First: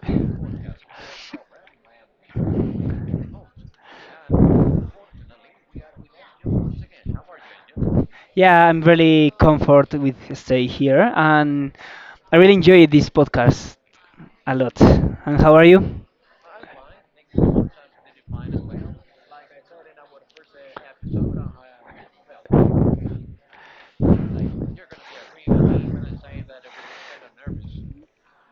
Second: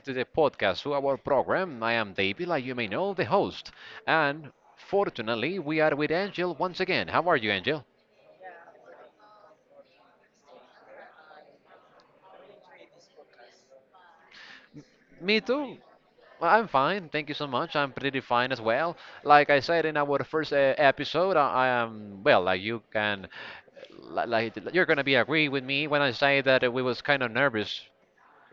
to the podcast, to our program. I am David, like you may know, the host. And fortunately, we are with Angel once again. How are you, Angel? Yeah, I'm really comfort with stay here, and I really enjoy this podcast a lot. Me And how are too. you? Well, I'm fine. Thank you so much. I'm pretty fine as well. Like I said in our first episode, I am, well, like you can, like you're gonna be agree with me when I say that we was kind of nervous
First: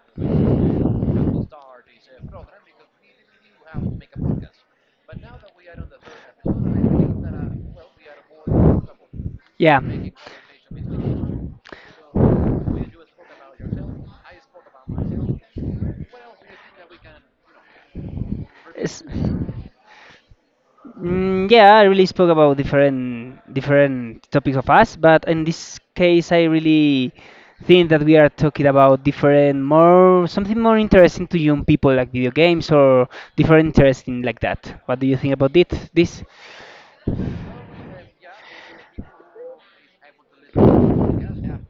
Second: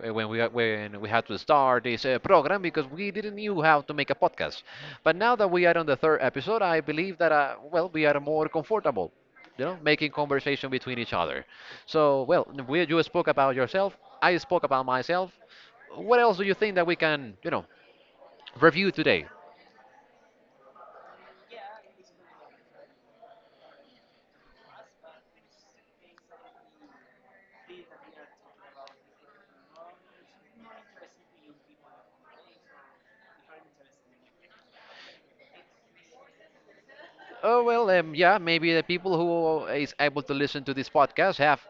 when we had to start this program because we didn't knew how to make a podcast. But now that we are on the third episode, I believe that well we are more comfortable, you know, Yeah. making conversation between each other. So well, you spoke about yourself. I spoke about myself. What else do you think that we can review It's- today? Yeah, I really spoke about different topics of us, but in this case, I really think that we are talking about different, more something more interesting to young people, like video games or different interesting like that. What do you think about it? This? Oh well, yeah, maybe the people who is able to listen to this podcast have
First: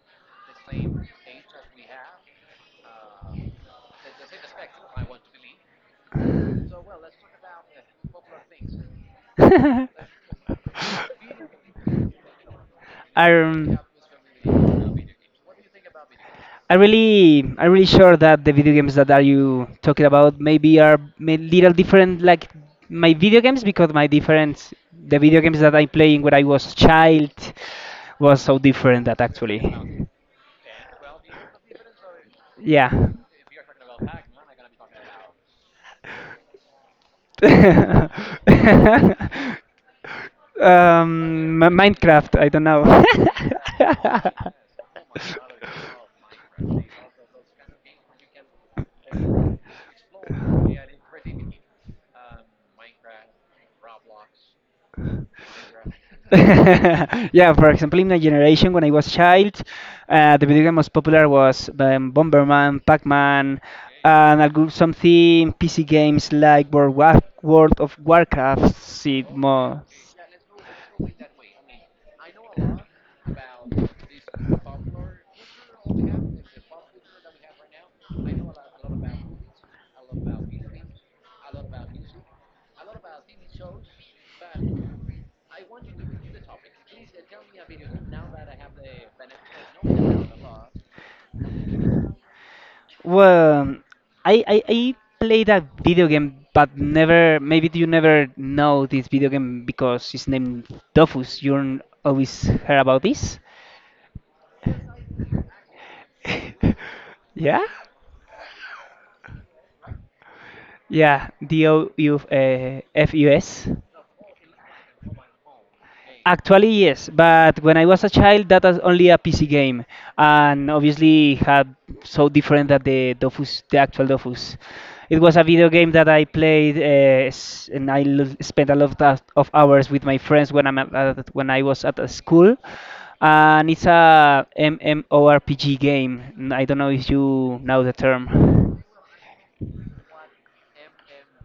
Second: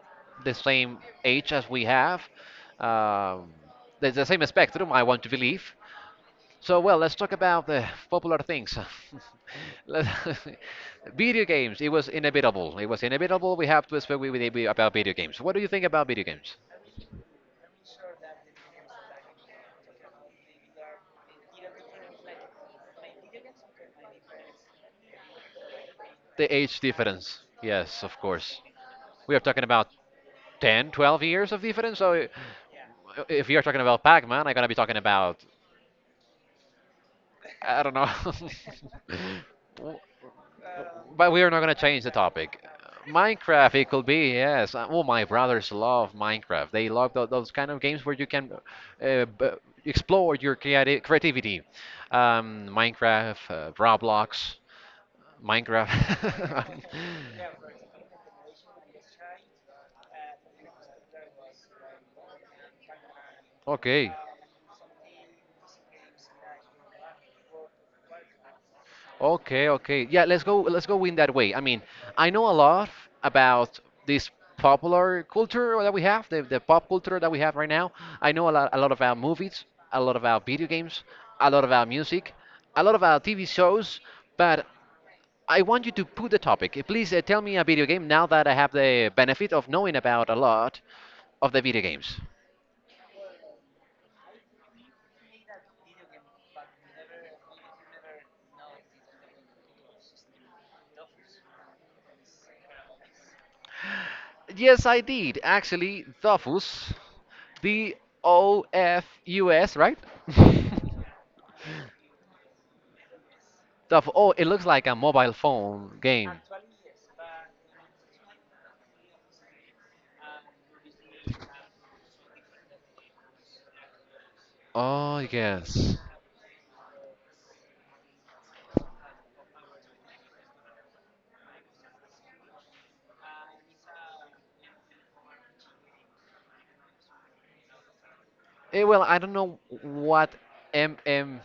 the same age as we have. Um, there's the same spectrum, I want to believe. So, well, let's talk about the popular things. Let- video games. It was inevitable. It was inevitable. We um, have to speak about video games. What do you think about video games? I really, I'm really sure that the video games that are you talking about maybe are may little different, like my video games, because my different, the video games that I playing when I The was age child difference. Yes, of was so course. different that We are actually, talking about 10, 12 years of difference. So, I- yeah. if you're talking about Pac-Man, I'm gonna be talking about I don't know. But we are um, not Mi- going to change the Minecraft, I topic. don't know. Minecraft, it could be, yes. Oh, my brothers love Minecraft. They love those kind of games where you can uh, b- explore your creativity. Minecraft, Roblox, Minecraft. yeah, for example, in my generation, when I was a child, the video game most popular was Bomberman, Pac-Man, Okay. and algo- something PC games like World, War- World of Warcraft. See Okay, more. okay. Yeah, let's go in that way. I mean, I know a lot about this popular culture that we have, the pop culture that we have right now. I know a lot about movies, a lot about video games, a lot about music, a lot about TV shows, but I want you to put the topic. Please tell me a video game now that I have the benefit of knowing about a lot of the video games. Well, I played a video game, but never. Maybe you never know this video game because it's named Dofus. You don't always heard about this. Yes, I did. Actually, Dofus, Yeah. D O F U S, right? Yeah, DOU FUS. Stuff. Oh, it looks like a mobile phone game. Actually, yes, but when I was a child, that was only a PC game, and obviously had so different that the Dofus, the actual Dofus. Oh, It was a video game yes. that I played, s- and I lo- spent a lot of hours with my friends when I'm at- when I was at a school, and it's a MMORPG game. N- I don't know if you know the Eh, term. well, I don't know what MMORPG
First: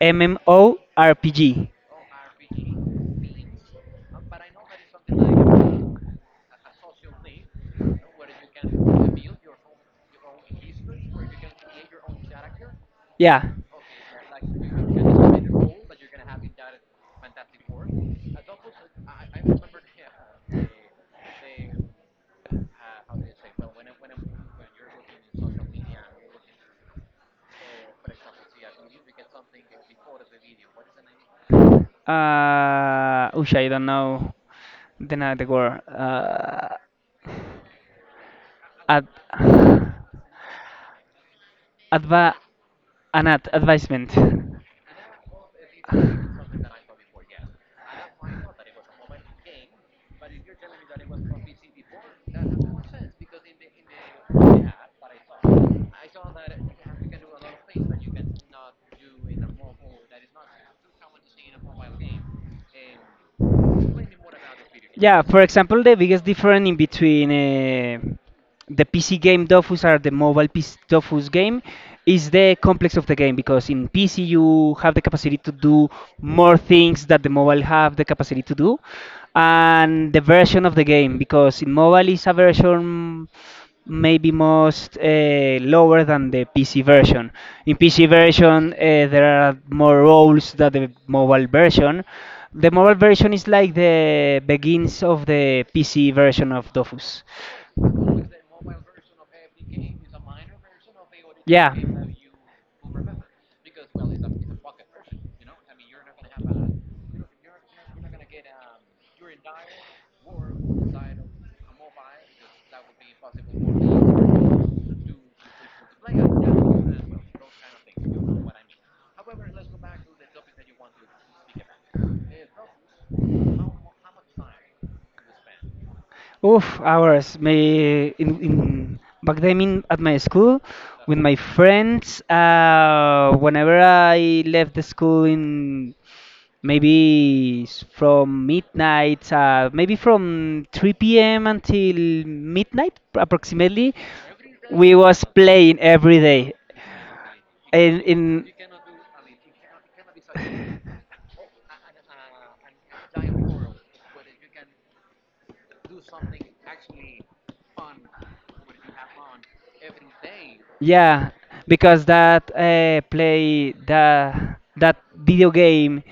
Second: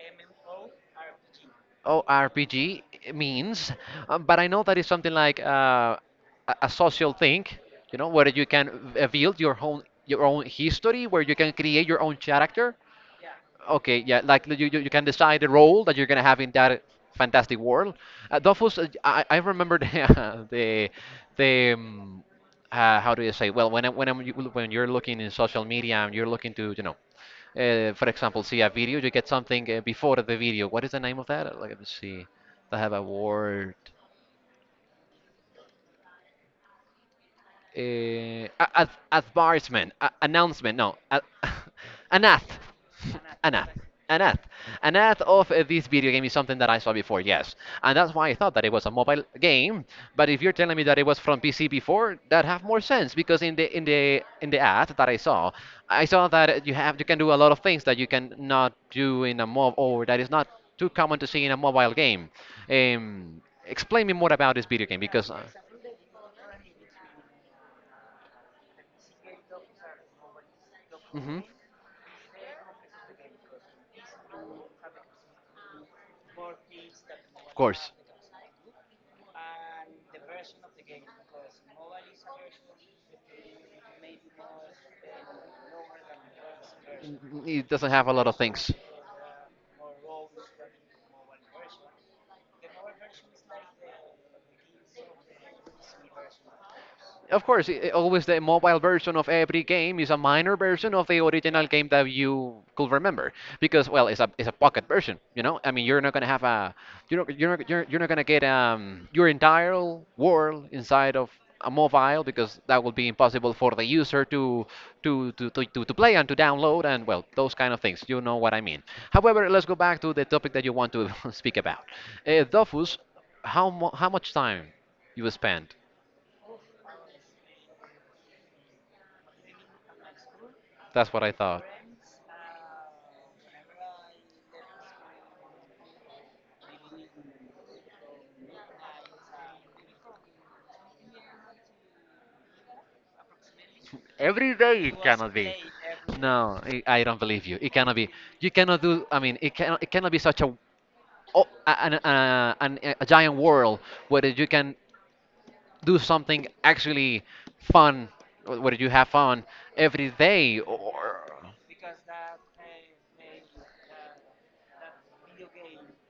MMORPG. ORPG means, but I know that is something like a social thing, you know, where you can build your own history, where you can create your own character. Yeah. Okay, yeah, like you can decide the role that you're gonna have in that fantastic world. Dofus, I remember the the, the um, how do you say? Well, when I- when I'm, you- when you're looking in social media and you're looking to for example, see a video, you get something before the video. What is the name of that? Let me see. I have a Oosh, I word. don't know. Then the word ad, Advertisement, announcement, no, adva, an ad, an ad, an ad, advisement. an ad, an ad of this video game is something that I saw before, yes, and that's why I thought that it was a mobile game. But if you're telling me that it was from PC before, that have more sense because in the ad that I saw that you can do a lot of things that you can not do in a mob or that is not too common to see in a mobile game. Explain me more about this video game Yeah, because. For example, the biggest difference in between the PC game Dofus or the mobile PC Dofus hmm. game is the complex of the game because in PC you have the capacity to do more things that the Of mobile course. have the capacity to do, and the version of the game because in mobile is a version maybe most lower than the PC version. It In doesn't PC have a lot of things. version, there are more roles than the mobile version. The mobile version is like the begins of the PC version of Dofus. Of course, always the mobile version of every game is a minor version of the original Yeah. game that you could remember because well, it's a pocket version, you know? I mean, you're not gonna have a you're not gonna get your entire world inside of a mobile because that would be impossible for the user to to play and to download and well, those kind of things. You know what I mean. However, let's go back to the topic that you want to speak about. Dofus, how much time you spend. Oof, hours. Me in back then in, at my school That's with what I my thought. friends. Whenever I left the school in maybe s- from midnight, maybe from 3 p.m. until midnight approximately, Every day we it was cannot be. playing every day. No, I don't believe you. It cannot And be. in You cannot do. I mean, it cannot. It cannot be such a oh, a giant world where you can do something actually fun where you have fun every day or yeah, because that play that video game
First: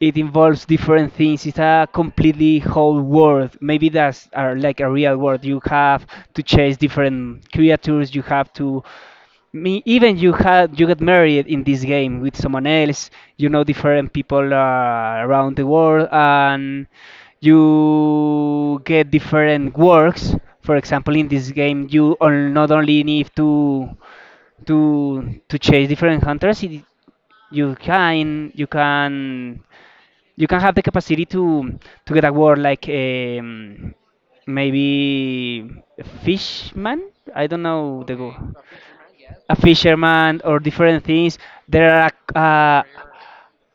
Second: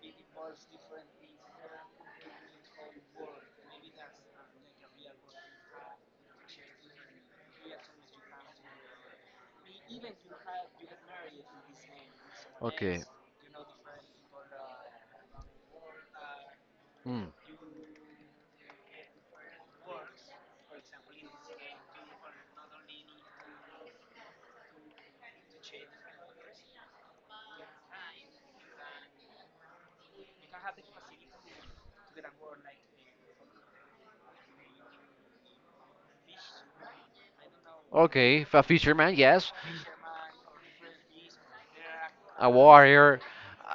it involves different things. It's a completely whole world. Maybe that's are like a real world. You have to chase different creatures. You have to me even you had you get married in this game with someone okay. else you know different people around the world and Mm. you get different works for example in this game you on- not only need to to chase different hunters it- you can you can have the capacity to get a word like maybe fishman I don't know the go. Okay, a Okay, fisherman, yes. a fisherman or different things there are a, A warrior.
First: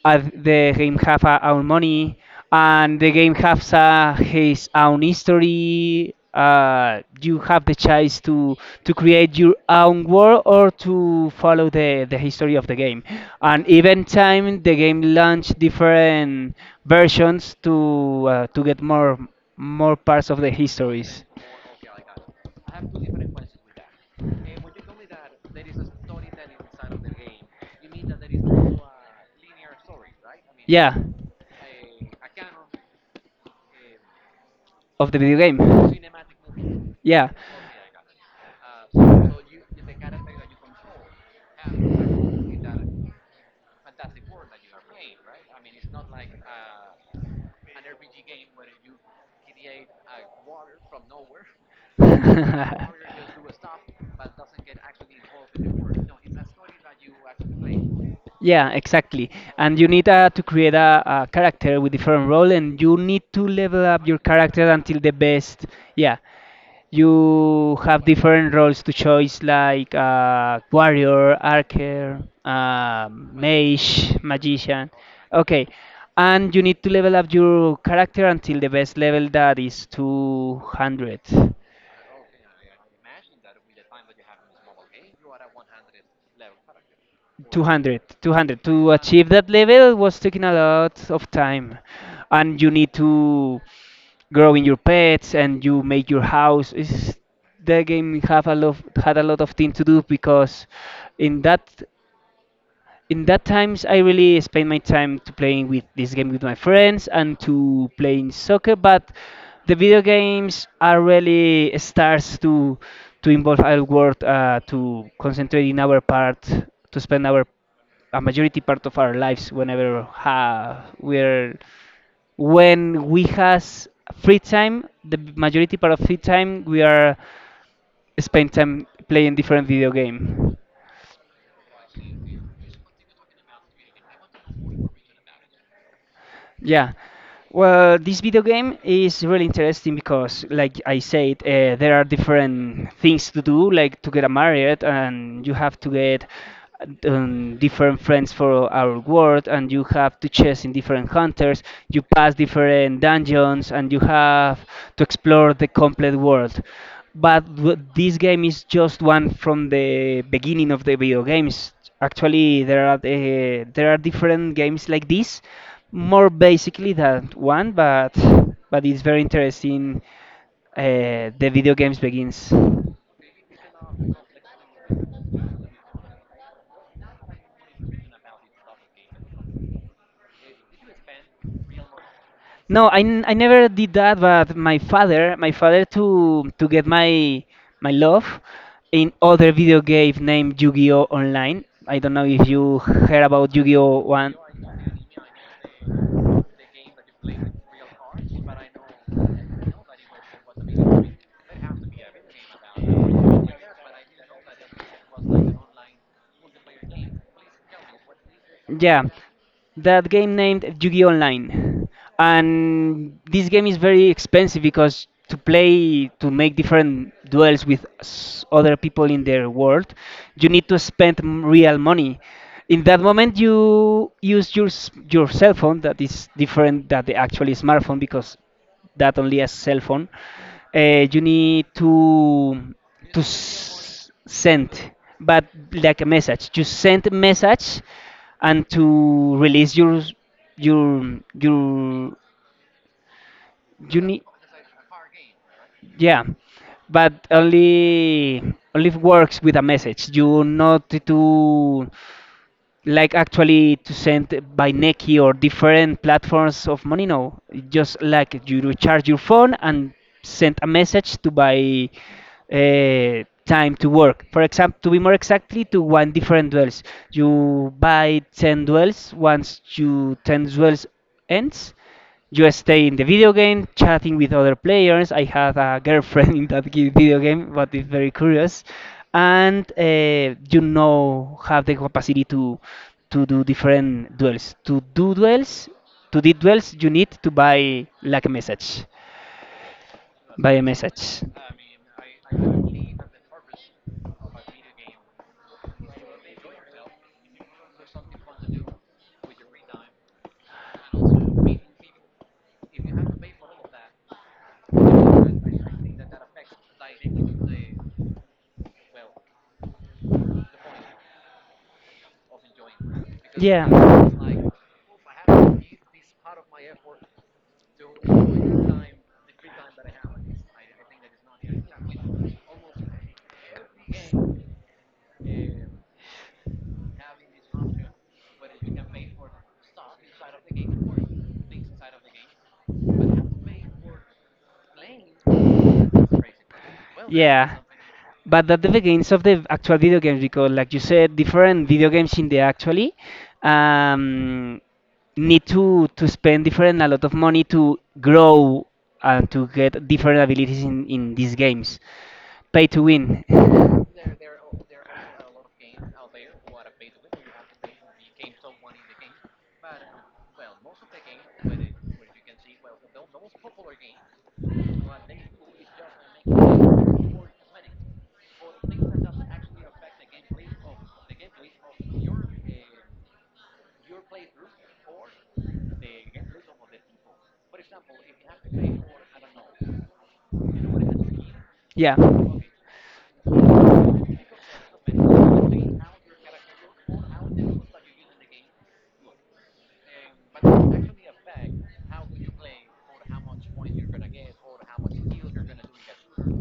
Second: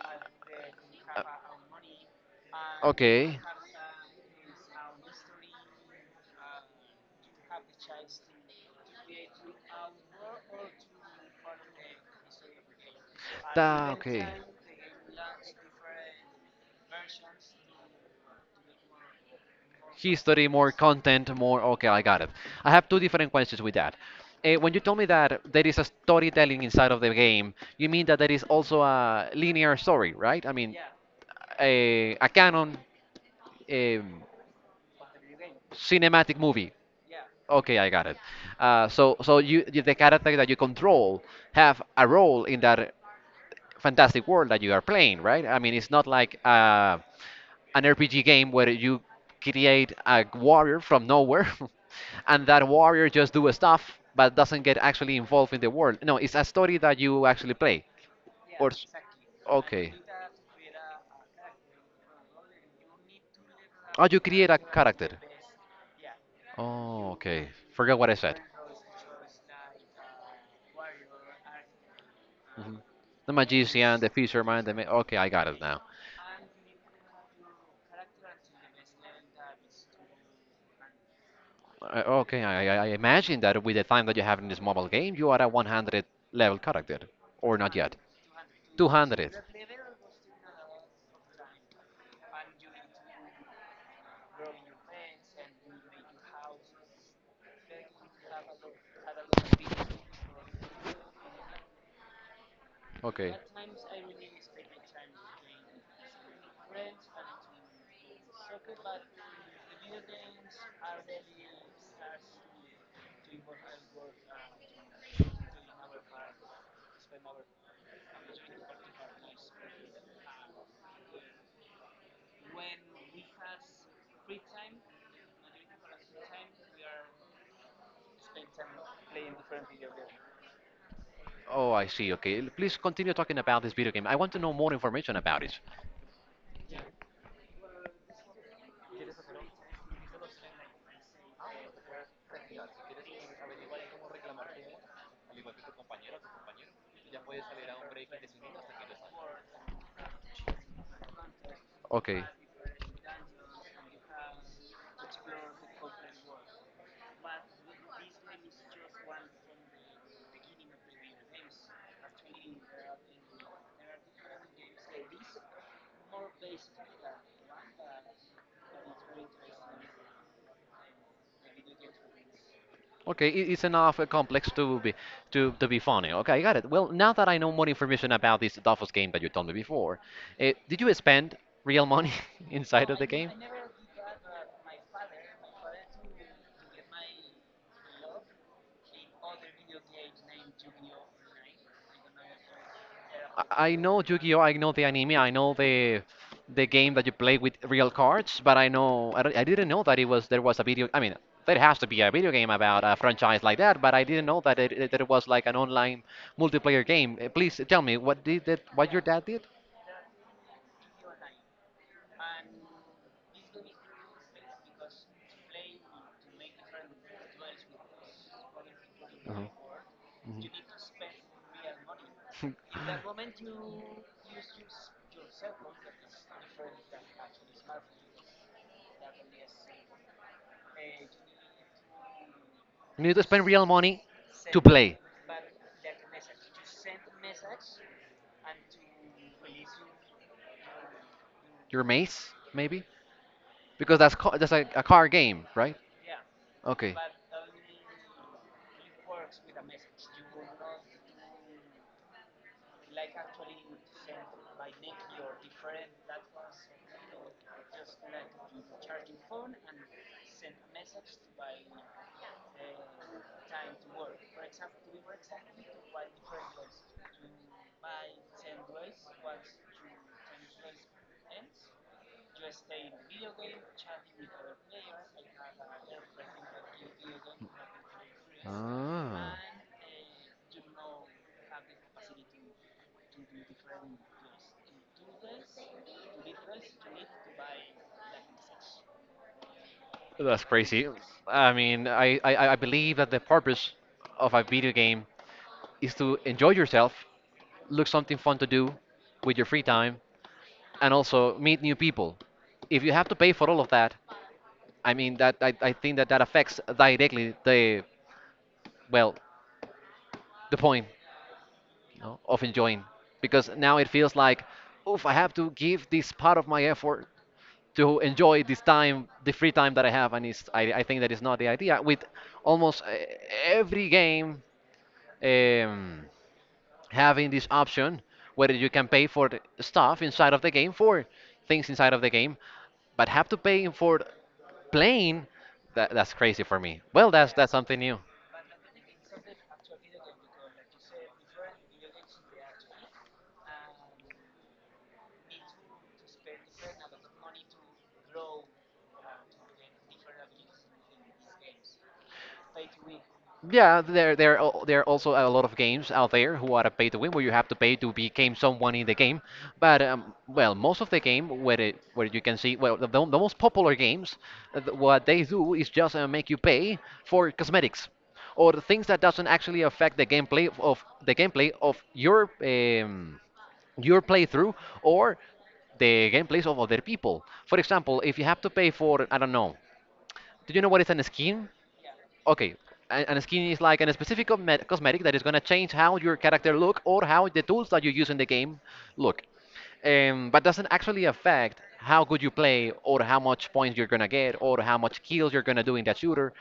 and the game have Uh, our own money and the game okay. has his own history you have the choice to create your own world or to follow the history of the game and Ta, even okay. time the game launched different versions to get more more parts of History, the more histories content, more. Okay, I got it. I have two different questions with that. When you told me that there is a storytelling inside of the game, you mean that there is also a linear story, right? I mean, yeah a canon um, of the video cinematic movie. game. Yeah. Okay, I got it. So you, you the character that you control have a role in that fantastic world that you are playing, right? I mean, it's not like an RPG game where you create a warrior from nowhere and that warrior just do stuff but doesn't get actually involved in the world. No, it's a story that you actually play. Yeah, Or s- exactly. And you okay. need to create a character with different role, and you need to level Oh, up your you create a character until the character. best. Yeah, Oh, okay. you Forgot have what I said. different roles to choose like warrior, archer, Mhm. The magician, the mage, fisherman, magician. okay, I got it Okay, now. and you need to level up your character until the best level that is 200. I, okay, I imagine that with the time that you have in this mobile game, you are a 100 level character, or not yet. 200, 200. To achieve 200. that level was taking a lot of time, and you need to grow in your pets and you make your house. It's, the game have a lot, had a lot of things to do because in that in Okay. that times I really spend my time to playing with this game with my friends and to playing soccer but the video games are really starts to involve our world to concentrate in our part to spend our a majority part of our lives whenever ha, we're when we has free time the majority part of free time we are spend time playing different video game. Oh, I see. Okay. Please continue talking about this video game. I want to know more information about it. Yeah. Well, this video game is really interesting because, like I said, there are different things to do, like to get married, and you have to get different friends for our world, and you have to chase in different hunters. You Okay. pass different dungeons, and you have to explore the complete world. But w- this game is just one from the beginning of the video games. Actually, there are different games like this, more basically than one, but it's very interesting. The video games begins. Okay, it's enough complex to be to be funny. Okay, I got it. Well, now that I know more information about this Dofus game that you told me before, did you spend real money No, inside of I, the n- game? I never did that, but my father to get my my love in other video game named Yu-Gi-Oh Online. I don't know if you heard I about I Yu-Gi-Oh know one. Yu-Gi-Oh! I know the anime. I know the game that you play with real cards, but I didn't know that it was there was a video. I mean, there has to be a video game about a franchise like that, but I didn't know that that it was like an online multiplayer game. Please tell me what did that, what your Yeah, dad did? that game named Yu-Gi-Oh! Online, and this game is very expensive because to play to make different duels with s- other people in their world, you need to spend m- real money. In that moment, you use your s- your cell phone that is different than the actual smartphone because that only a cell phone. You need You need to to spend real money s- to send, play but like a message. You send a message and to release your your your your mace, maybe because you need that's like a card game, right? yeah, Okay. but only only works with a message. You not to like actually to send by Nequi or different platforms of money. No, just like you recharge your phone and send a message to buy time to work. For example, to be more exactly, to one different duels. You buy 10 duels. Once you 10 duels ends, you stay in the video game chatting with other players. I had a girlfriend in that gi- video game, but it's very curious, and you now have the capacity to do different duels. To do duels, to do duels, you need to buy like a message, That's buy a crazy. message. I mean, I believe that the purpose of a video game is to enjoy yourself, look something fun to do with your free time, and also meet new people. If you have to pay for all of that, I mean, that I think that that affects directly the, well, the point know, of enjoying because Yeah. now it feels like oof I have to give this part of my effort to enjoy this time the free time that I have and it's, I think that is not the idea with almost every game, Um, um, having this option where you can pay for the stuff inside of the game for things inside of the game but have to pay for playing, that, that's crazy for me. Well that's yeah, something new. but that the games of the actual video games because, like you said, different video games in the actually um, need to spend different a lot of money to grow and to get different abilities in these games. Pay to win. Yeah, there are also a lot of games out there who are a pay to win where you have to pay to become someone in the game. But well, most of the game where where you can see well the most popular games, what they do is just make you pay for cosmetics or the things that doesn't actually affect the gameplay of the gameplay of your playthrough or the gameplays of other people. For example, if you have to pay for I don't know, do you know what is an skin? Yeah. Okay, and skin is like a specific cosmetic that is going to change how your character look or how the tools that you use in the game look. But doesn't actually affect how good you play or how much points you're going to get or how much kills you're going to do in that shooter.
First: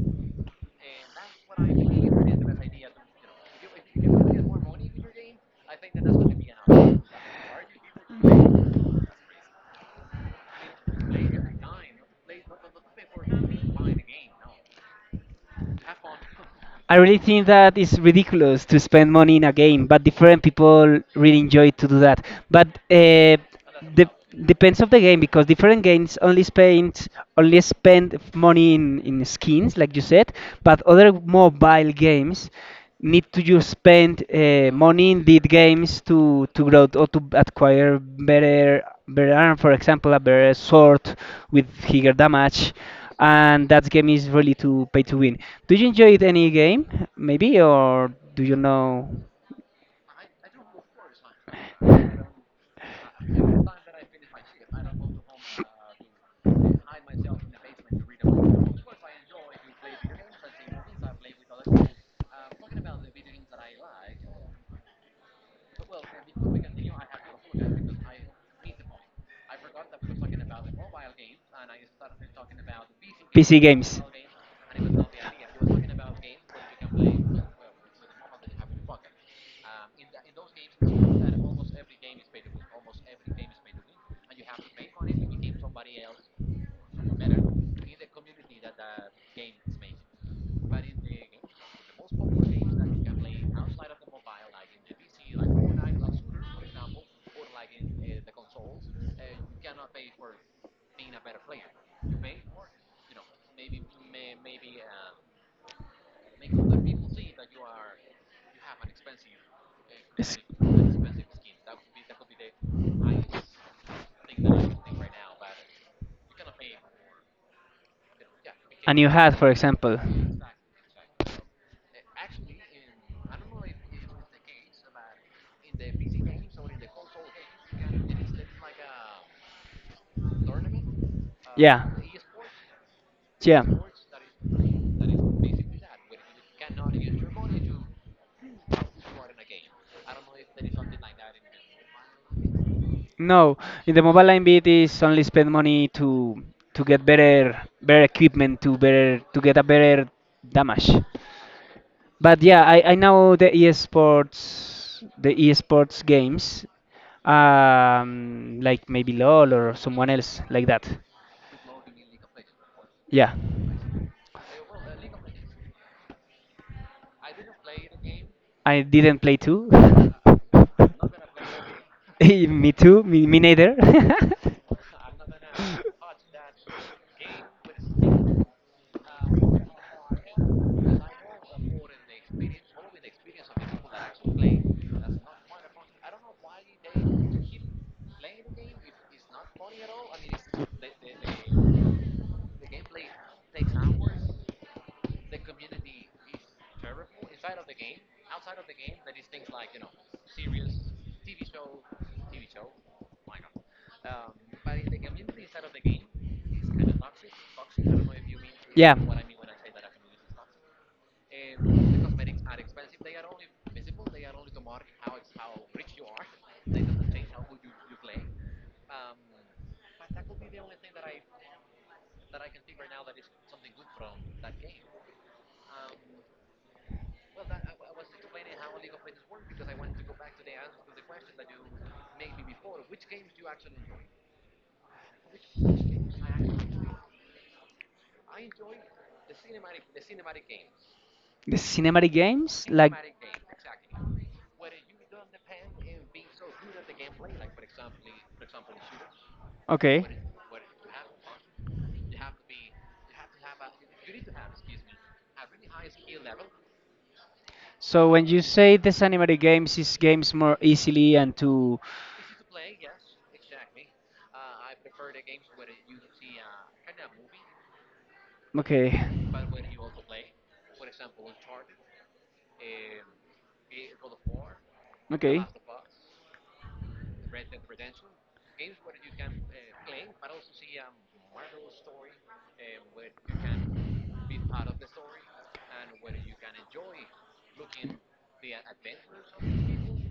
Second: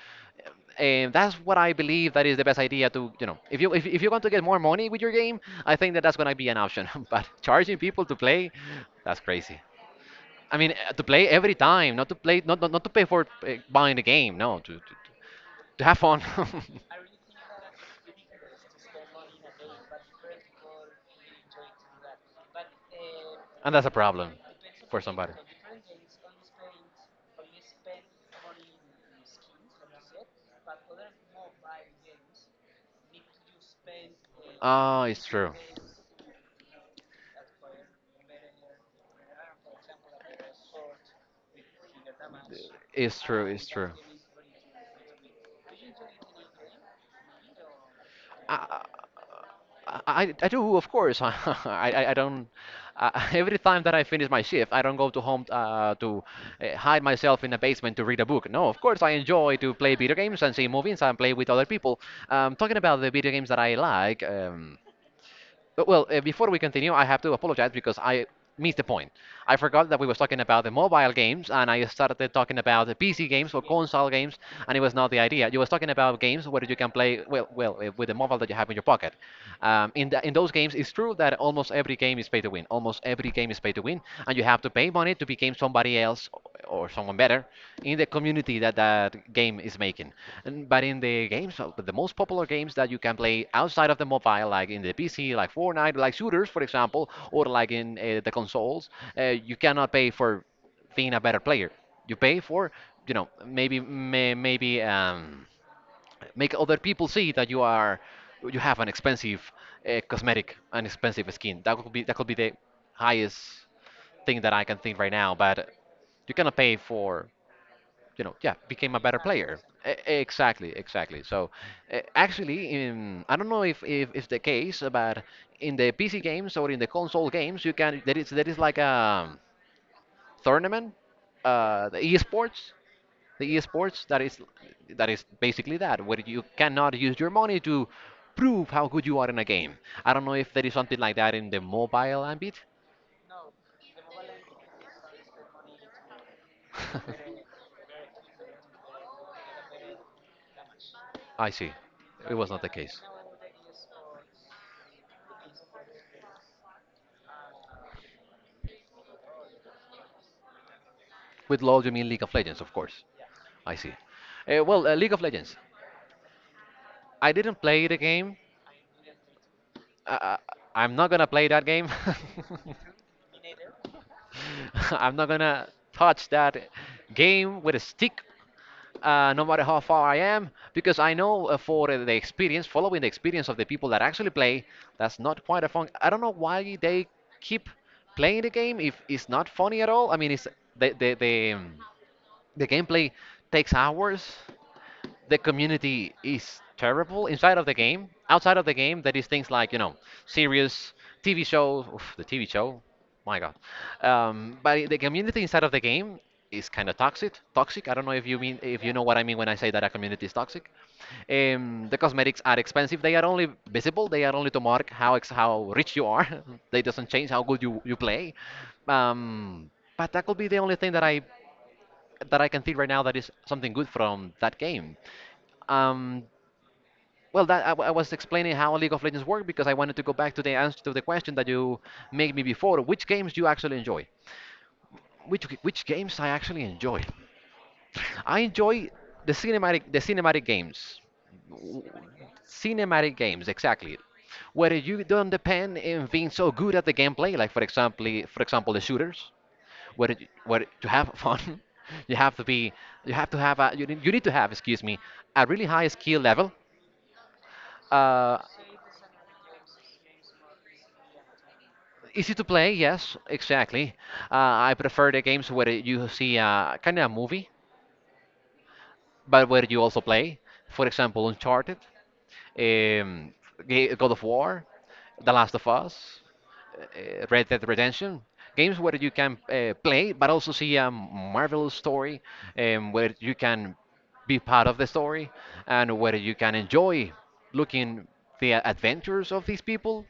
And that's what I believe that is the best idea to, you know, if you if you want to get more money with your game, I think that that's going to be an option. But charging people to play, that's crazy. I mean, to play every time, not to play, not to pay for buying the game, no, to have fun. I really think that it's ridiculous to spend money in a game, but different people really enjoy to do that. But And that's a de- problem depends of for the game somebody. because different games only spend money in skins, like you said, but other mobile games need to just spend Oh, money in it's these true. games to grow or to acquire better better arm, for example, a better sword with bigger damage It's true. It's and that true. game is really to pay to win. Do you enjoy it any game, maybe, or do you I, know? I do, of course. I don't. Every time that I finish my shift, I don't go to home to hide myself in a basement to read a book. No, of course, I enjoy to play video games and see movies and play with other people. Talking about the video games that I like. Before we continue, I have to apologize because I missed the point. I forgot that we was talking about the mobile games, and I started talking about the PC games PC or games. console games, and it was not the idea. You was talking about games where you can play well, with the mobile that you have in your pocket. In those games, it's true that almost every game is pay to win. Almost every game is pay to win, and you have to pay money to become somebody else or someone better in the community that that game is making. And, but in the games, the most popular games that you can play outside of the mobile, like in the PC, like Fortnite, like shooters, for example, or like in the consoles, you cannot pay for being a better player. You pay for, you know, maybe make other people see that you have an expensive It's- cosmetic, an expensive skin. That could be the highest thing that I can think right now. But you cannot pay for, you know, yeah, became A a new better hat, for player. E- example, Exactly, exactly. So, actually, I don't know if it's the case, but in the PC games or in the console games, you can there is like a tournament, yeah, uh, the esports, the yeah. esports that is basically that where you cannot use your money to prove how good you are in a game. I don't know if there is something like that in the mobile ambit. No, in the mobile line bit is only spend money to get better better equipment to better to get a better damage. I see, it But was not yeah, the I case. know the esports games, like maybe LOL or someone else like that. With LoL, you mean League of Legends, of course. Yeah, I see. League of Legends. I didn't play the game. I didn't play too. Uh, uh, I'm not gonna play that game. me too. Me neither. I'm not gonna touch that game with a stick, no matter how far I am, because I know for the experience, following the experience of the people that actually play, that's not quite a fun. I don't know why they keep playing the game if it's not funny at all. I mean, it's the the the, um, the gameplay takes hours. The community is terrible inside of the game. Outside of the game, there is things like, you know, serious TV shows. Oof, the TV show, my God. But I- the community inside of the game is kind of toxic. Toxic. I don't know if you mean if you know what I mean when I say that a community is toxic. The cosmetics are expensive. They are only visible. They are only to mark how ex- how rich you are. They doesn't change how good you play. Um, but that could be the only thing that I can think right now that is something good from that game. Um, well, I was explaining how League of Legends worked because I wanted to go back to the answer to the question that you made me before. Which games do you actually enjoy? Which g- which games I actually enjoy? I enjoy the cinematic games. the W- cinematic games, Cinematic games, exactly. Where you don't depend in being so good at the gameplay, like for example, the shooters, shooters, okay. where where to have fun, you have to be, you have to have a, you need to have, excuse me, a really high skill level. So when Uh, you say the cinematic games is games more easily and to, Easy to play, yes, exactly. Uh, I prefer the games where you see a kind of a movie, okay, but where you also play. For example, Uncharted, um, Ga- God of War, The Last of Us, Red Dead Redemption. Games where you can play, but also see a marvelous story, where you can be part of the story, and where you can enjoy looking the adventures of these people,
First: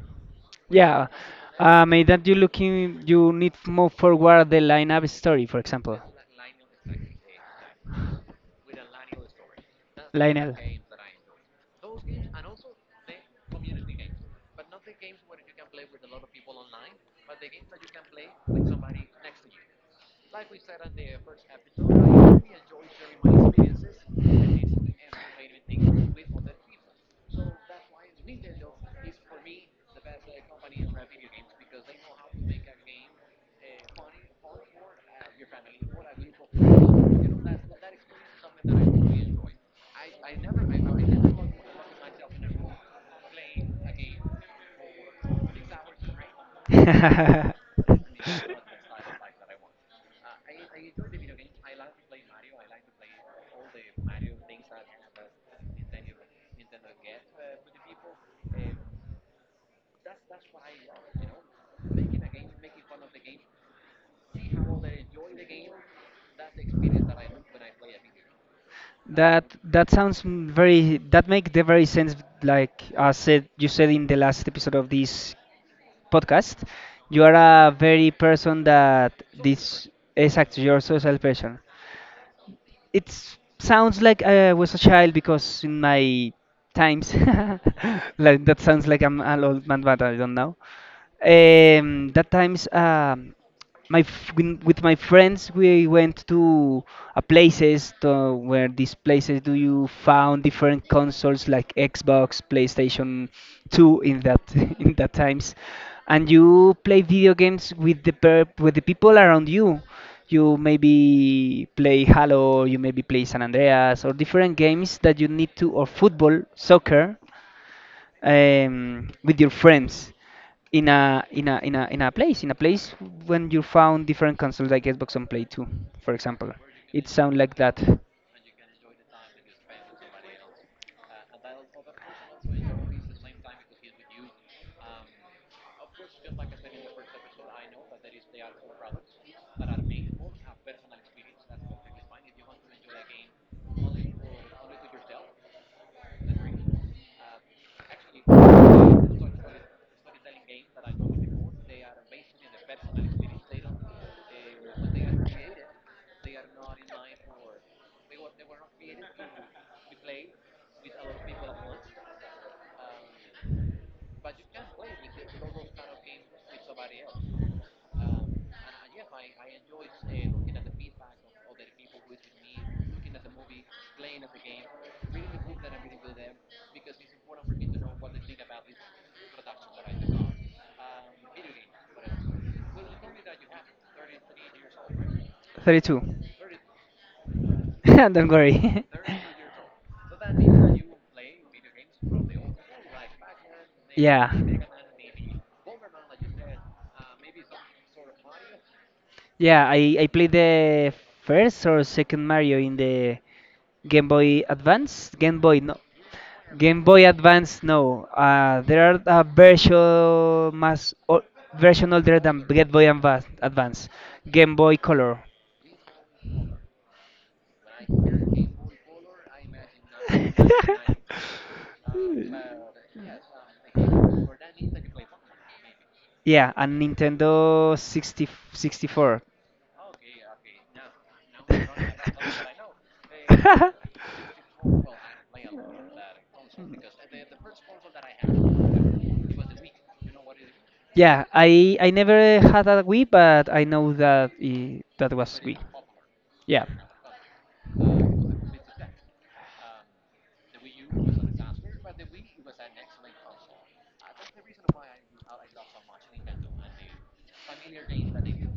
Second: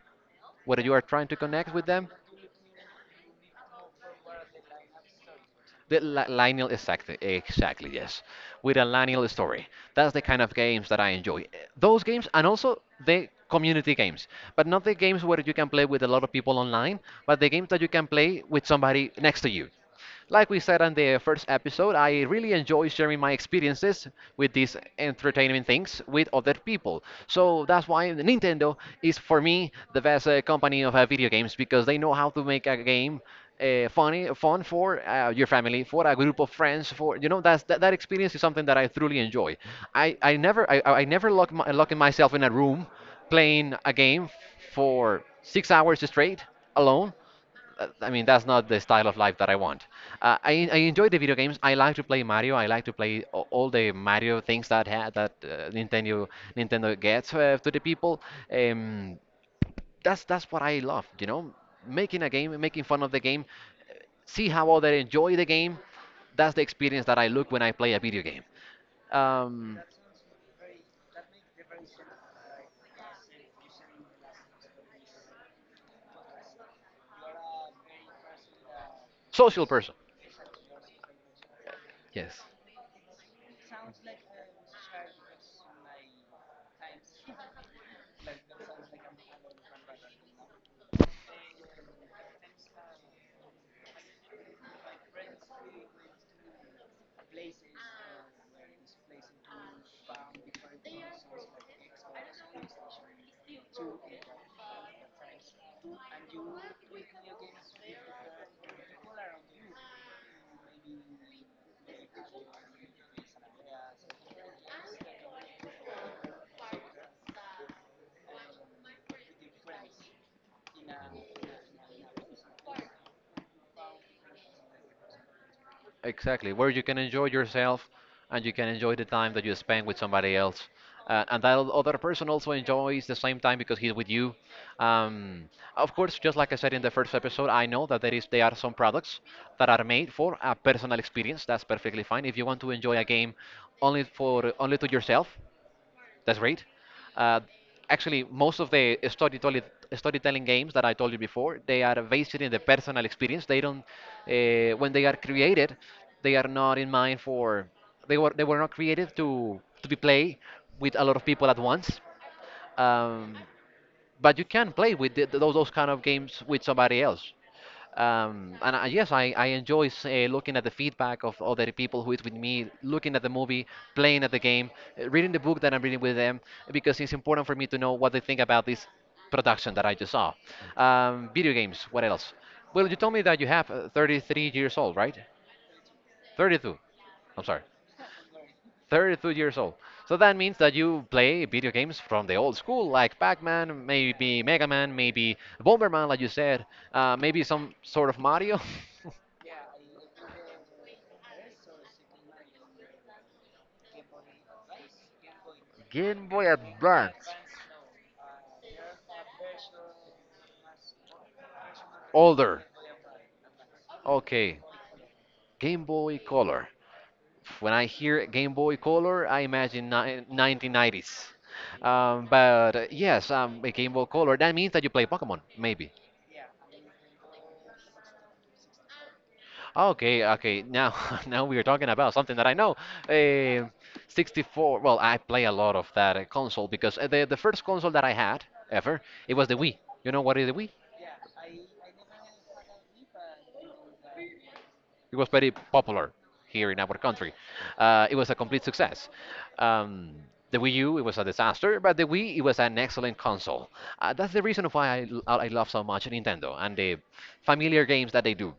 whether you are yeah, trying to connect with maybe them. that you looking you need to move forward the lineup story, for example. The li- lineal, exactly, exactly, yes. With a lineal story. That's the kind of Lionel. games that I enjoy. Those games and also the community games, but not the games where you can play with a lot of people online, but the games that you can play with somebody next to you. Like we said on the first episode, I really enjoy sharing my experiences with these entertainment things with other people. So that's why Nintendo is for me the best company of video games because they know how to make a game funny, fun for your family, for a group of friends, for you know that experience is something that I truly enjoy. I never locking myself in a room playing a game for 6 hours straight alone. I mean, that's not the style of life that I want. I enjoy the video games. I like to play Mario. I like to play a- all the Mario things that Nintendo gets to the people. Um, that's what I love, you know, making a game, making fun of the game, see how other enjoy the game. That's the experience that I look when I play a video game. That Um, that sounds m- very that make the very sense like I said you said in the last episode of this podcast you are a very person that Social this person, exactly your social person yes. it sounds like I was a child because in my times like that sounds like I'm an old man but I don't know. That times my f- when- with my friends we went to a places to, where these places do you found different consoles like Xbox, PlayStation 2 in that in that times, and you play video games with the per with the people around you. You maybe play Halo, you maybe play San Andreas or different games that you need to or football, soccer with your friends in a in a place in a place when you found different consoles like Xbox and Play 2, for example. Exactly, where you can It enjoy sound like that. yourself and you can enjoy the time that you spend with somebody else. And that other person also enjoys the same time because he's with you. Um, of course, just like I said in the first episode, I know that there are some products that are made for a personal experience. That's perfectly fine. If you want to enjoy a game only to yourself, that's great. Uh, Actually, most of the storytelling games that I told you before, they are based in the personal experience. They don't, when they are created, they are not in mind for. They were not created to be played with a lot of people at once. Um, but you can play with the, those kind of games with somebody else. Yes, I enjoy looking at the feedback of other people who is with me, looking at the movie, playing at the game, reading the book that I'm reading with them, because it's important for me to know what they think about this production that I just saw. Video games, what else? Well, you told me that you have 33 years old, right? 32. 32. I'm sorry. Don't worry. 32 years old. So that means that you play video games from the old school, like Pac-Man, Yeah. maybe Mega Man, maybe Bomberman, like you said, maybe some sort of Mario. Yeah, I played the first or second Mario in the Game Boy Advance, Game Boy no, Game Boy Game Boy Advance. Advance, no. There are a version más o- version older than Older. Game Boy Advance. Advance. Game Okay. Boy Color. Game Boy Color. When I hear Game Boy Color, I imagine ni- 1990s. But Yes, a Game Boy Color. That means that you play Pokemon, maybe. yeah, and Nintendo 64. Okay, okay. Now, now we are talking about something that I know. Uh, 64. Well, I play a lot of that console because the first console that I had ever, it was the Wii. You know what is the Wii? Yeah, I never had a Wii, but I know that I that It was was very Wii. popular Yeah. here in our country. It was a complete success. Um, the Wii U, it was a disaster, but the Wii, it was an excellent console. That's the reason why l- I love so much Nintendo and the familiar games that they do.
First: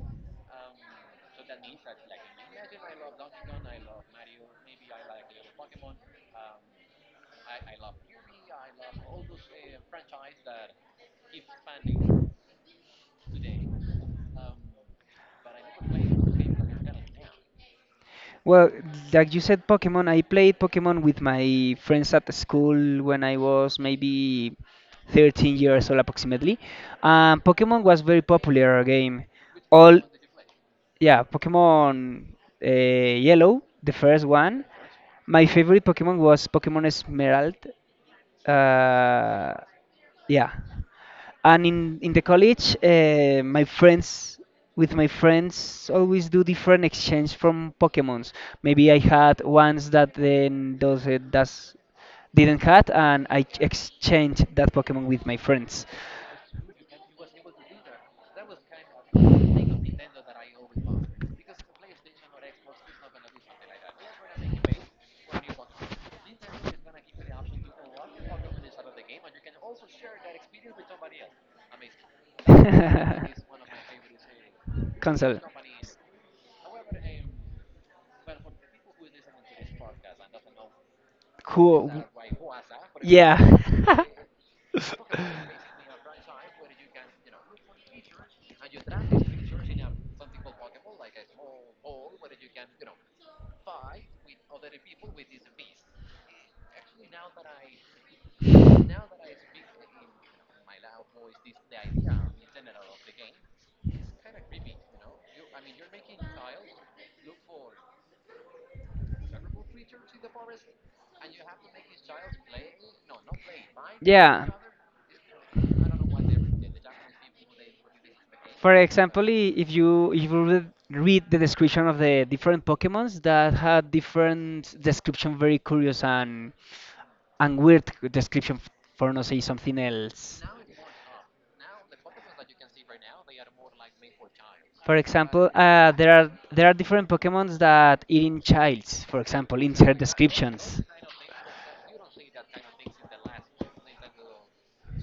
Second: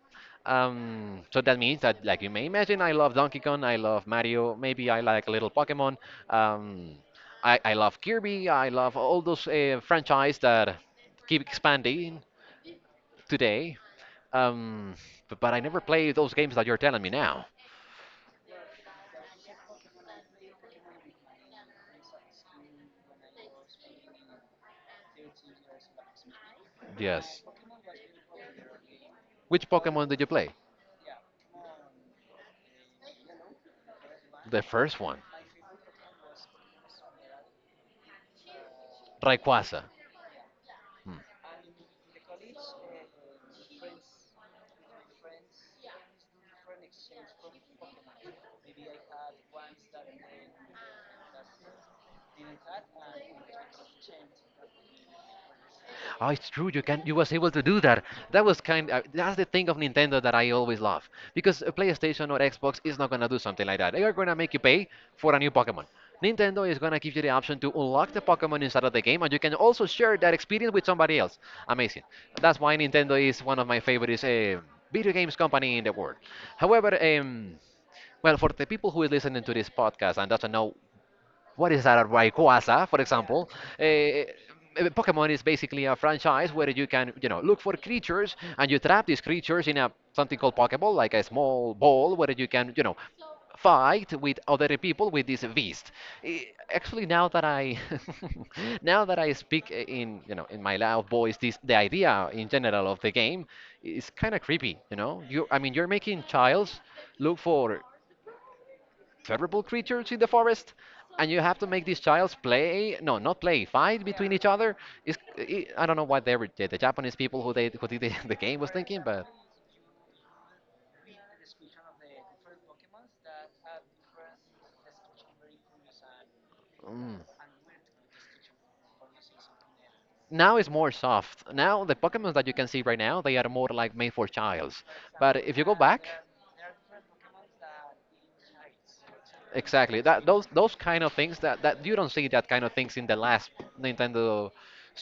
So that means that, like you may imagine, I love Donkey Kong, I love Mario, maybe I like a little Pokemon. Um, I love Kirby, I love all those franchise that keep expanding today. Um, but I never play those games that you're telling me now. Well, like you said, Pokemon, I played Pokemon with my friends at the school when I was maybe 13 years old approximately. Yes. Pokemon was very popular game. Which All, Pokemon did you play? yeah, Pokemon Yellow, the first The one. first one, My favorite Pokemon was Pokemon Esmeralda. Uh, Rayquaza. yeah Hmm. and in the college my friends with my friends always do different exchange from pokemons. Maybe I had ones that then those that's didn't had, and I exchanged that pokemon with my friends. Oh, it's true. You can. You was able to do that. That was kind. That's the thing of Nintendo that I always love because a PlayStation or Xbox is not gonna do something like that. They are gonna make you pay for a new Pokemon. Nintendo is gonna give you the option to unlock the Pokemon inside of the game, and you can also share that experience with somebody else. Amazing. That's why Nintendo is one of my favorite video games Console. company in the world. However, well, for the people who is listening to this podcast and doesn't know what is Cool. a Rayquaza, for Yeah. example, eh, Pokemon is basically a franchise where you can, you know, look for creatures and you trap these creatures in a something called Pokeball, like a small ball where you can, you know, fight with other people with this beast. Eh, Actually, now that I now that I speak in, you know, in my loud voice, this the idea in general of the game is kind of creepy. You know, you're making childs look for favorable creatures in the forest, and you have to make these childs play. No, not play, fight between each Yeah, other. Is I don't know what they were, Japanese people who did the, the game was for thinking, but example, if you if you read the description of the different Pokemons that had different description, very curious mm, and weird description for not say something else. now it's more soft. Now the Pokemon that you can see right now, they are more like made for childs. For But example, if you go back, there are different Pokemons that eating childs, for example, in their exactly that those descriptions. kind of things that you don't see that kind of things in the last Nintendo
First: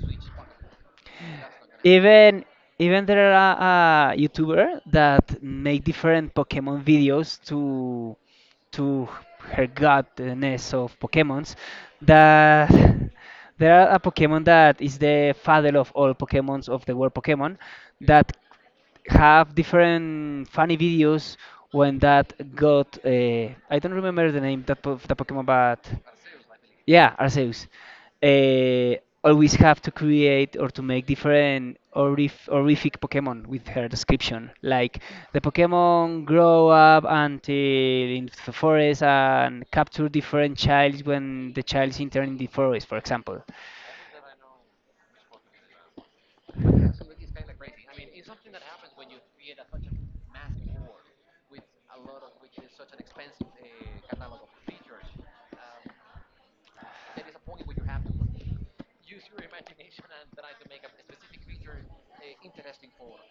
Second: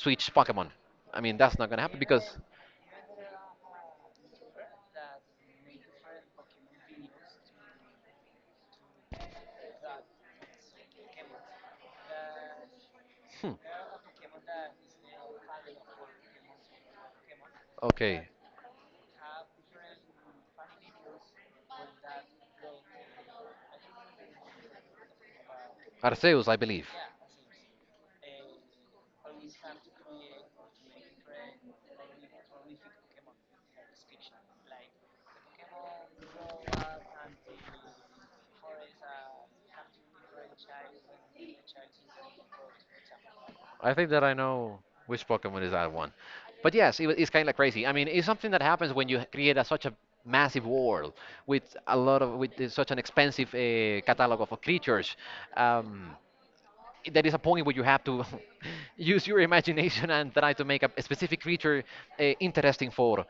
Switch Pokemon. I mean that's not gonna happen because Even even there are YouTuber that make different Pokemon videos to her godness of Pokemons. That hmm, there are a Pokemon that is the father of all Pokemons of the world Pokemon okay. that have different funny videos, when that got I don't remember the name of the Pokemon, but Arceus, I believe. yeah, Arceus. Uh, Always have to create or to make different horrific Pokemon with her description. Like the Pokemon grow up until in the forest and capture different childs when the child's enter in the forest, for example. I think that I know which Pokemon is that one. But yes, it's kind of crazy. I mean, it's something that happens when you create a, such a massive world with such an expensive catalog of creatures. Um, there is a point where you have to use your imagination and try to make a specific creature interesting for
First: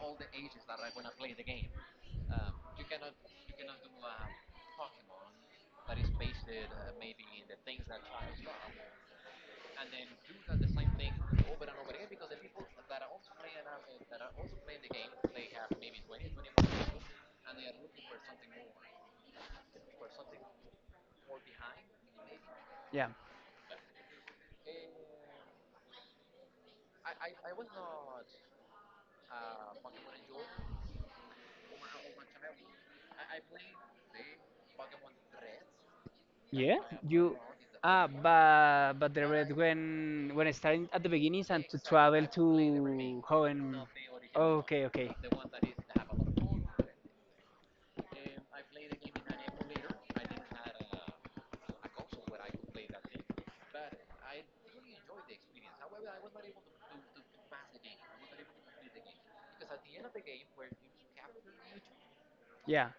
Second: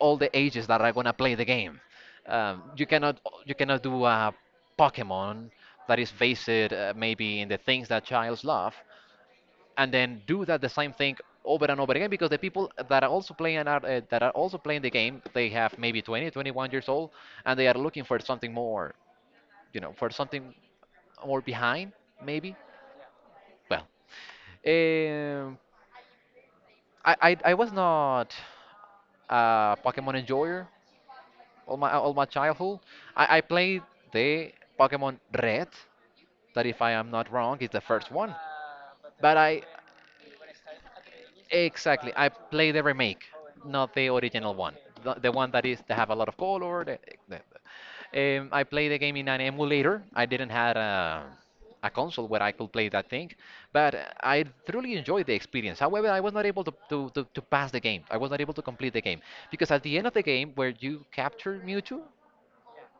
all the ages that are gonna play the game. Um, you cannot you cannot do a Pokemon that is based maybe in the things that childs love, and then do that the same thing over and over again because the people that are also playing and are, that are also playing the game, they have maybe 20 21 years old and they are looking for something more, you know, for something more behind maybe. Yeah. well um, I was not a pokemon enjoyer all my childhood. I played the pokemon red that, Yeah, if I am not you. wrong, is the Ah, first one. But the but red I when it starting at the beginnings and to exactly. travel I to play the remake, Hoenn. not the original one. Okay, okay. The one that is that have a lot of color. The, the- I play the game in an emulator. I didn't have a console where I could play that thing, but I truly enjoyed the experience. However, I was not able to pass the game. I was not able to complete the game because at the end of the game, where you capture Mewtwo, Yeah.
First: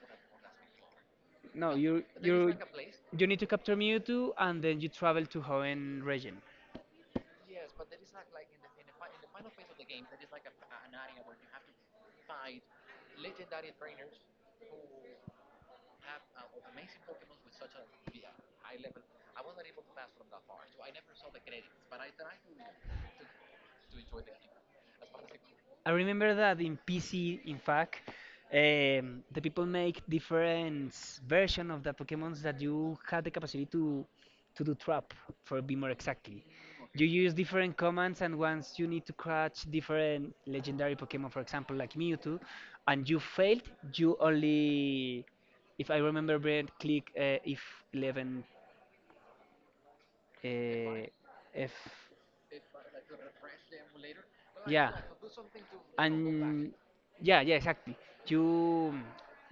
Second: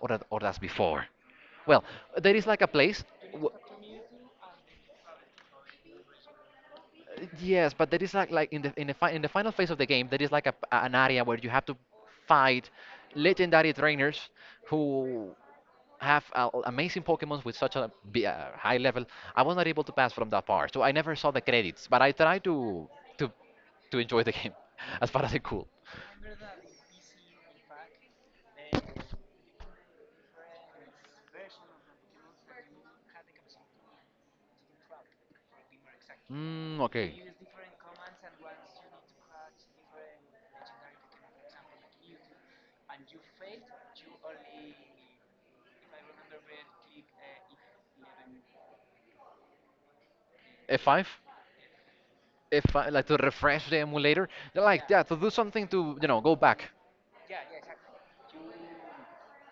or that, or that's before. No, Well, you there is you like a place you need to w capture Mewtwo and then you travel to Hoenn region. yes, but there is like in the final phase of the game, there is like an area where you have to fight legendary trainers who have amazing Pokemons with such a high level. I was not able to pass from that part, so I never saw the credits. But I tried to to enjoy the game as far as I could. I remember that in PC, in fact, the people make different version of the Pokemons that you have the capacity to do trap, for be more exactly. Mm, You okay. use different commands, and once you need to catch different legendary Pokemon, for example, like Mewtwo, and you failed, you only, if I remember, Brent, click F11, F5. F F5, five. F F5, like to refresh the emulator, like, Yeah, yeah, to do something to, you know, go back. and yeah, yeah, exactly. You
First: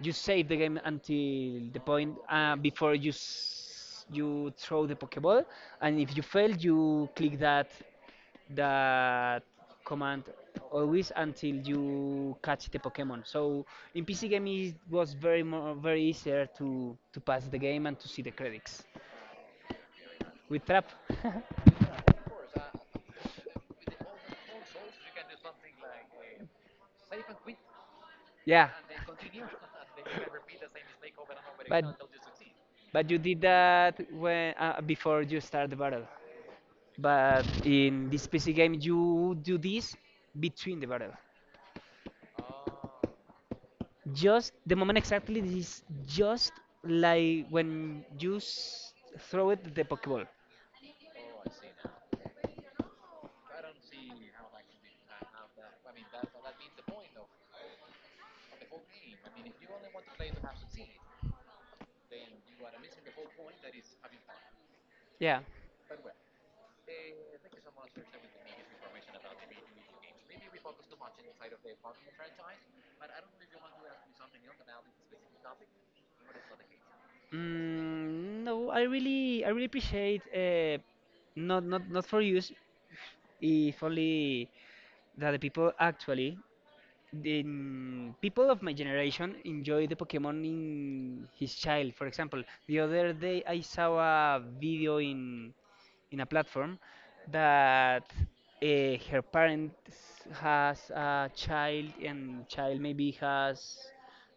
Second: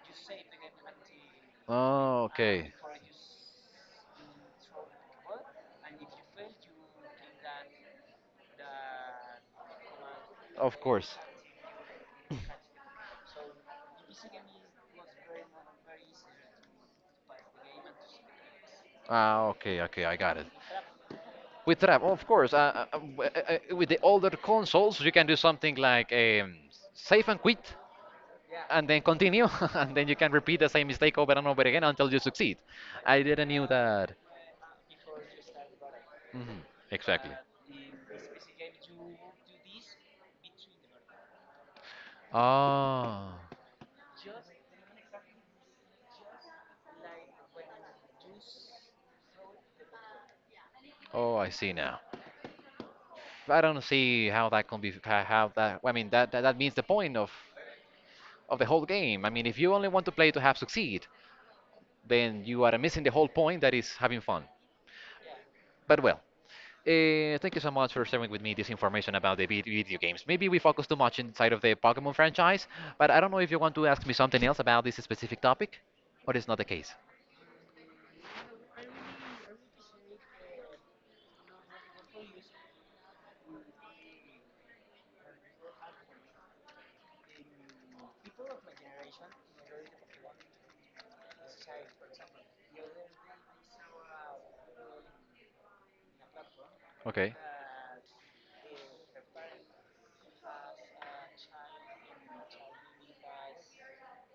save the game until the point Oh, okay. before you s you throw the Pokeball, and if you fail, you click that that command Of always course. until you catch the Pokemon. So in PC game it was very more very easier to pass the game and to see the credits Ah, okay, okay, I got it. with trap. With RAM, of course. With the older consoles, you can do something like save and quit, Yeah. and then continue, and then you can repeat the same mistake over and over But again until you succeed. You I did didn't knew that that. when before you start the battle. Mhm. Exactly. But in this PC game, you do this between the battle. Ah, Just the moment exactly this, just like when you throw it the Pokeball. oh, I see now. I don't see how that can be. How that? I mean, that means the point of the whole game. I mean, if you only want to play to have succeed, then you are missing the whole point that is having fun. Yeah. But well, thank you so much for sharing with me this information about the video games. Maybe we focus too much inside of the Pokemon franchise, but I don't know if you want to ask me something else about this specific topic, or it's not the case. No, I really appreciate. Not, not, not for use. If only that the people actually the people of my generation enjoy the Pokemon in his child. For example, the other day I saw a video in a platform Okay. that uh, her parents has a child, and child maybe has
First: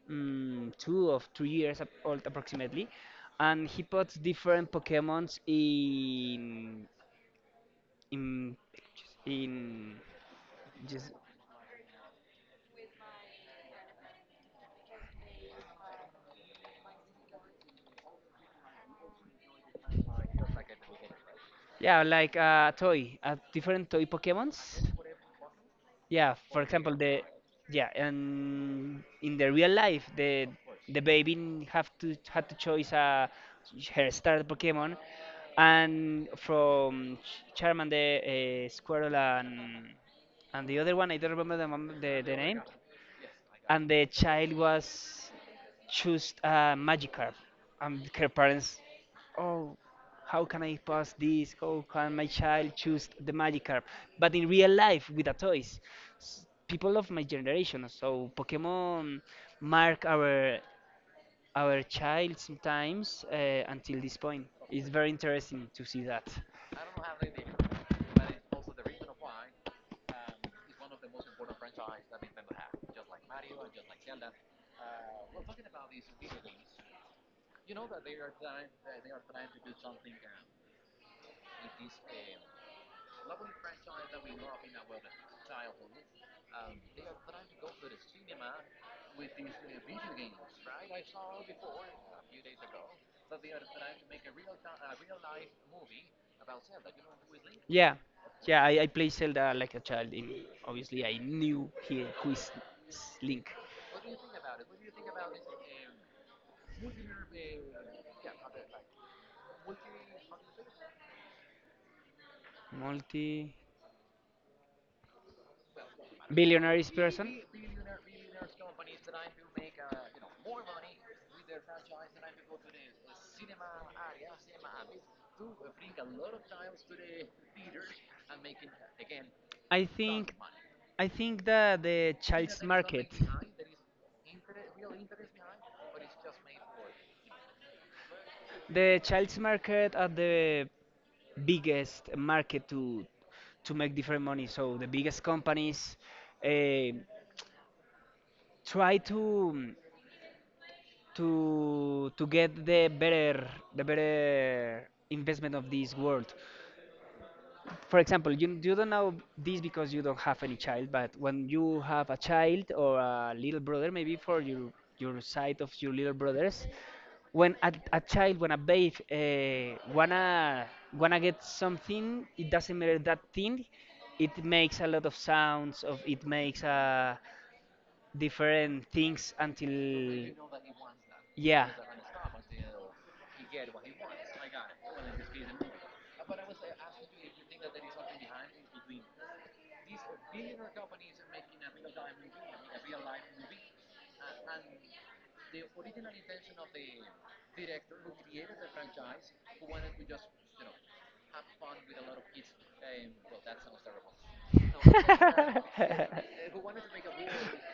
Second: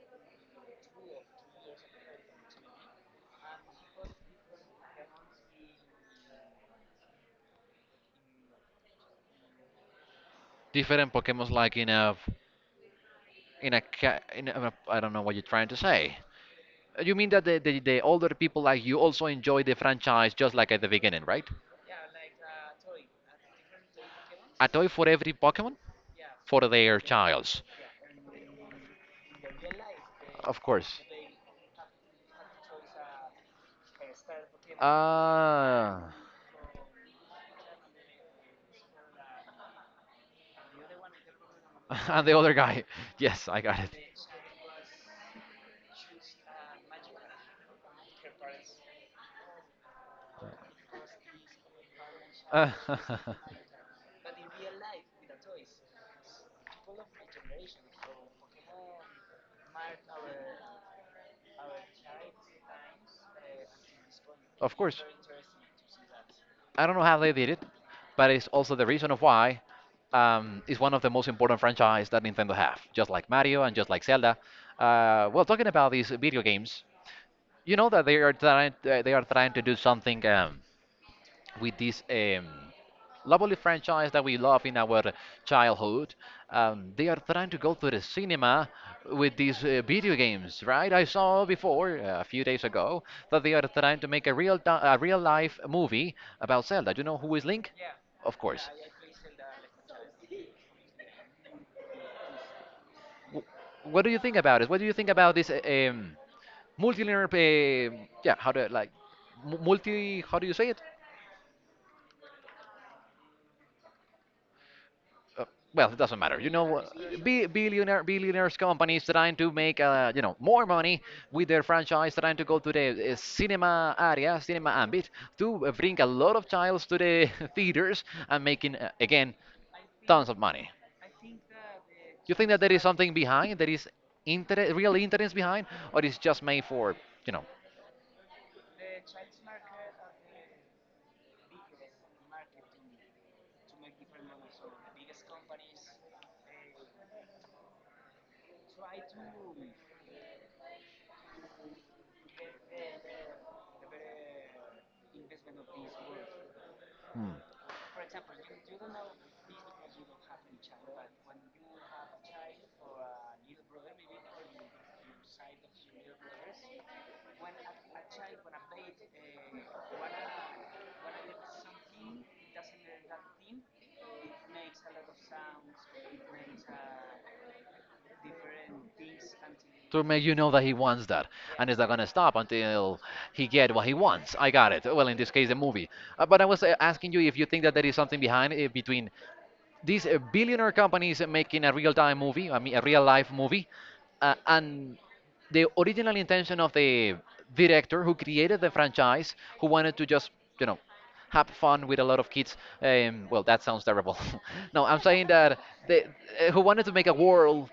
2 or 3 years old approximately, and he puts different Pokemons in in Different just Pokemons, like in a in a, I don't know what you're trying to say. You mean that the older people like you also enjoy the franchise just like at the beginning, right? Yeah, like a toy, a different toy A Pokemons. toy for every Pokemon Yeah, for for example, their the childs. yeah, and in the real life Of the course. baby have to had to choose her starter pokemon, Ah, and from charmander, squirtle, and the other one, I don't remember the and the the other name. guy. Yes, I got And it. the child was choose Magikarp. And her parents, oh, how can I pass this? How can my child choose the Magikarp? But in real life, with a toys people of my generation. So Pokemon mark our child sometimes until this point. Of It's course. very interesting to see that. I don't know how they did it, but it's also the reason of why it's one of the most important franchise that Nintendo have, just like Mario and just like Zelda. Well, talking about these video games, you know that they are trying to do something. With this lovely franchise that we love in our childhood. They are trying to go to the cinema with these video games, right? I saw before a few days ago that they are trying to make a a real life movie about Zelda. Do you know who is Link? Yeah, Of yeah. course. I played Zelda like a child. In obviously, I knew he, who is Wh- Link. What do you think about it? What do you think about this multilinear? Yeah, how to like multi? How do you say it? Multi Uh, well, it doesn't matter. You know, billionaires person. Billionaires companies trying to make, you know, more money with their franchise, trying to go to the cinema area, cinema ambit, to bring a lot of childs to the theaters and making again I tons think of money. I think that the You think that child's there is market. something behind, there is real interest behind, or it's just made for, you know? The child's market are the biggest market to make different money. So the biggest companies eh, try to to get the better investment of this world. Hmm, For example, you don't know this because you don't have any child, but when you have a child or a little brother, maybe for your side of your little brothers, when a child, when a babe wanna get something, it doesn't matter that thing. It makes a lot of sounds of it makes different things to make, until you know, that he wants that, yeah. and it's not going to stop until he get what he wants. I got it. Well, in this case the movie, but i was asking you if you think that there is something behind it between these billionaire companies making a real-time movie, I mean a real-life movie, and the original intention of the director who created the franchise, who wanted to just, you know, have fun with a lot of kids. Well, that sounds terrible. No, I'm saying that they, I, who wanted to make a world,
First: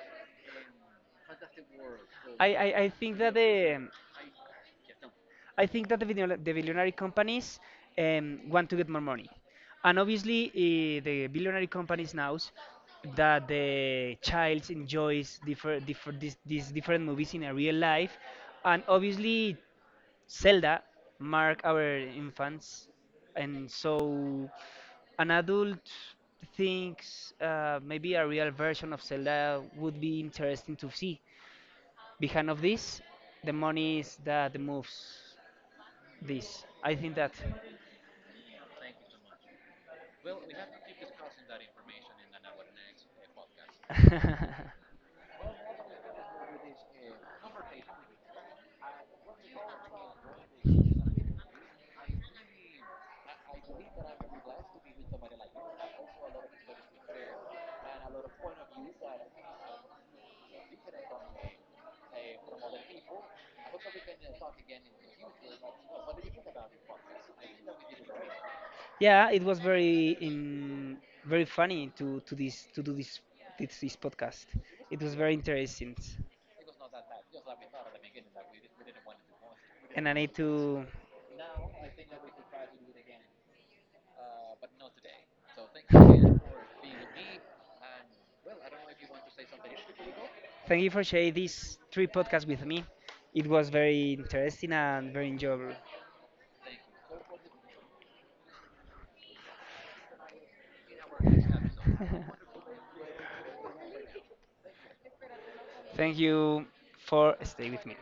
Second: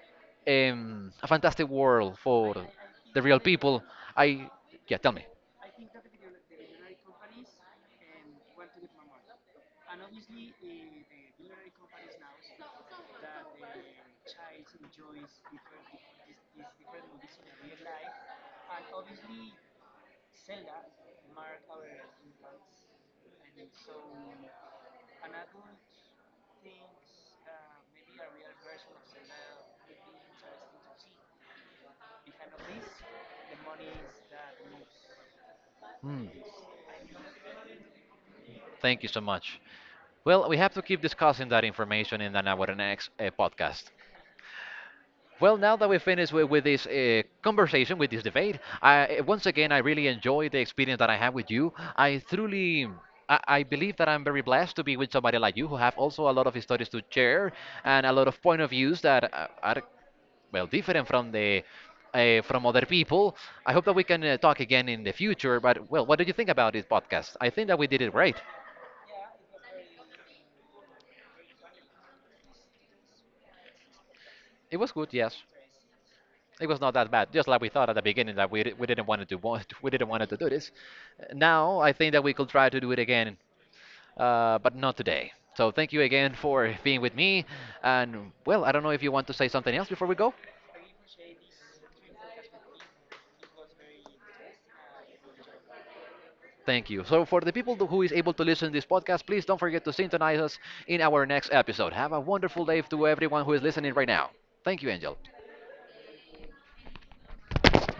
a fantastic world for I think the that real people. the I Yeah, tell me. I think that the the billionaire companies want to get more money, and obviously the billionaire companies knows that the child enjoys different different these different movies in a real life, and obviously Zelda mark our infants, and so an adult thinks maybe a real version of Zelda would be interesting to see. Behind of this, the money is that moves Hmm. this. I think that. Thank you so much. Well, we have to keep discussing that information in our next podcast. Well, now that we're finished with this conversation, with this debate, once again, I really enjoyed the experience that I have with you. I truly, I believe that I'm very blessed to be with somebody like you who have also a lot of stories to share and a lot of point of views that are, well, different from from other people. I hope that we can talk again in the future. But well, what did you think about this podcast? I think that we did it great. Yeah, it was very very funny to do this podcast. It was It good, was very yes. interesting, It was not that bad. Just like we thought at the beginning that we didn't want to do we and didn't I wanted need to do this. To Now I think that we could try to do it again, but not today. So thank you again for being with me. And well, I don't know if you want to say something else before we go. thank you for sharing these 3 podcasts with me. It was very interesting and very enjoyable. Thank you. So for the people who is able to listen to this podcast, please don't forget to synchronize us in our next episode. Have a wonderful day to everyone who is listening right now. Thank you, Angel. Thank you for staying with me.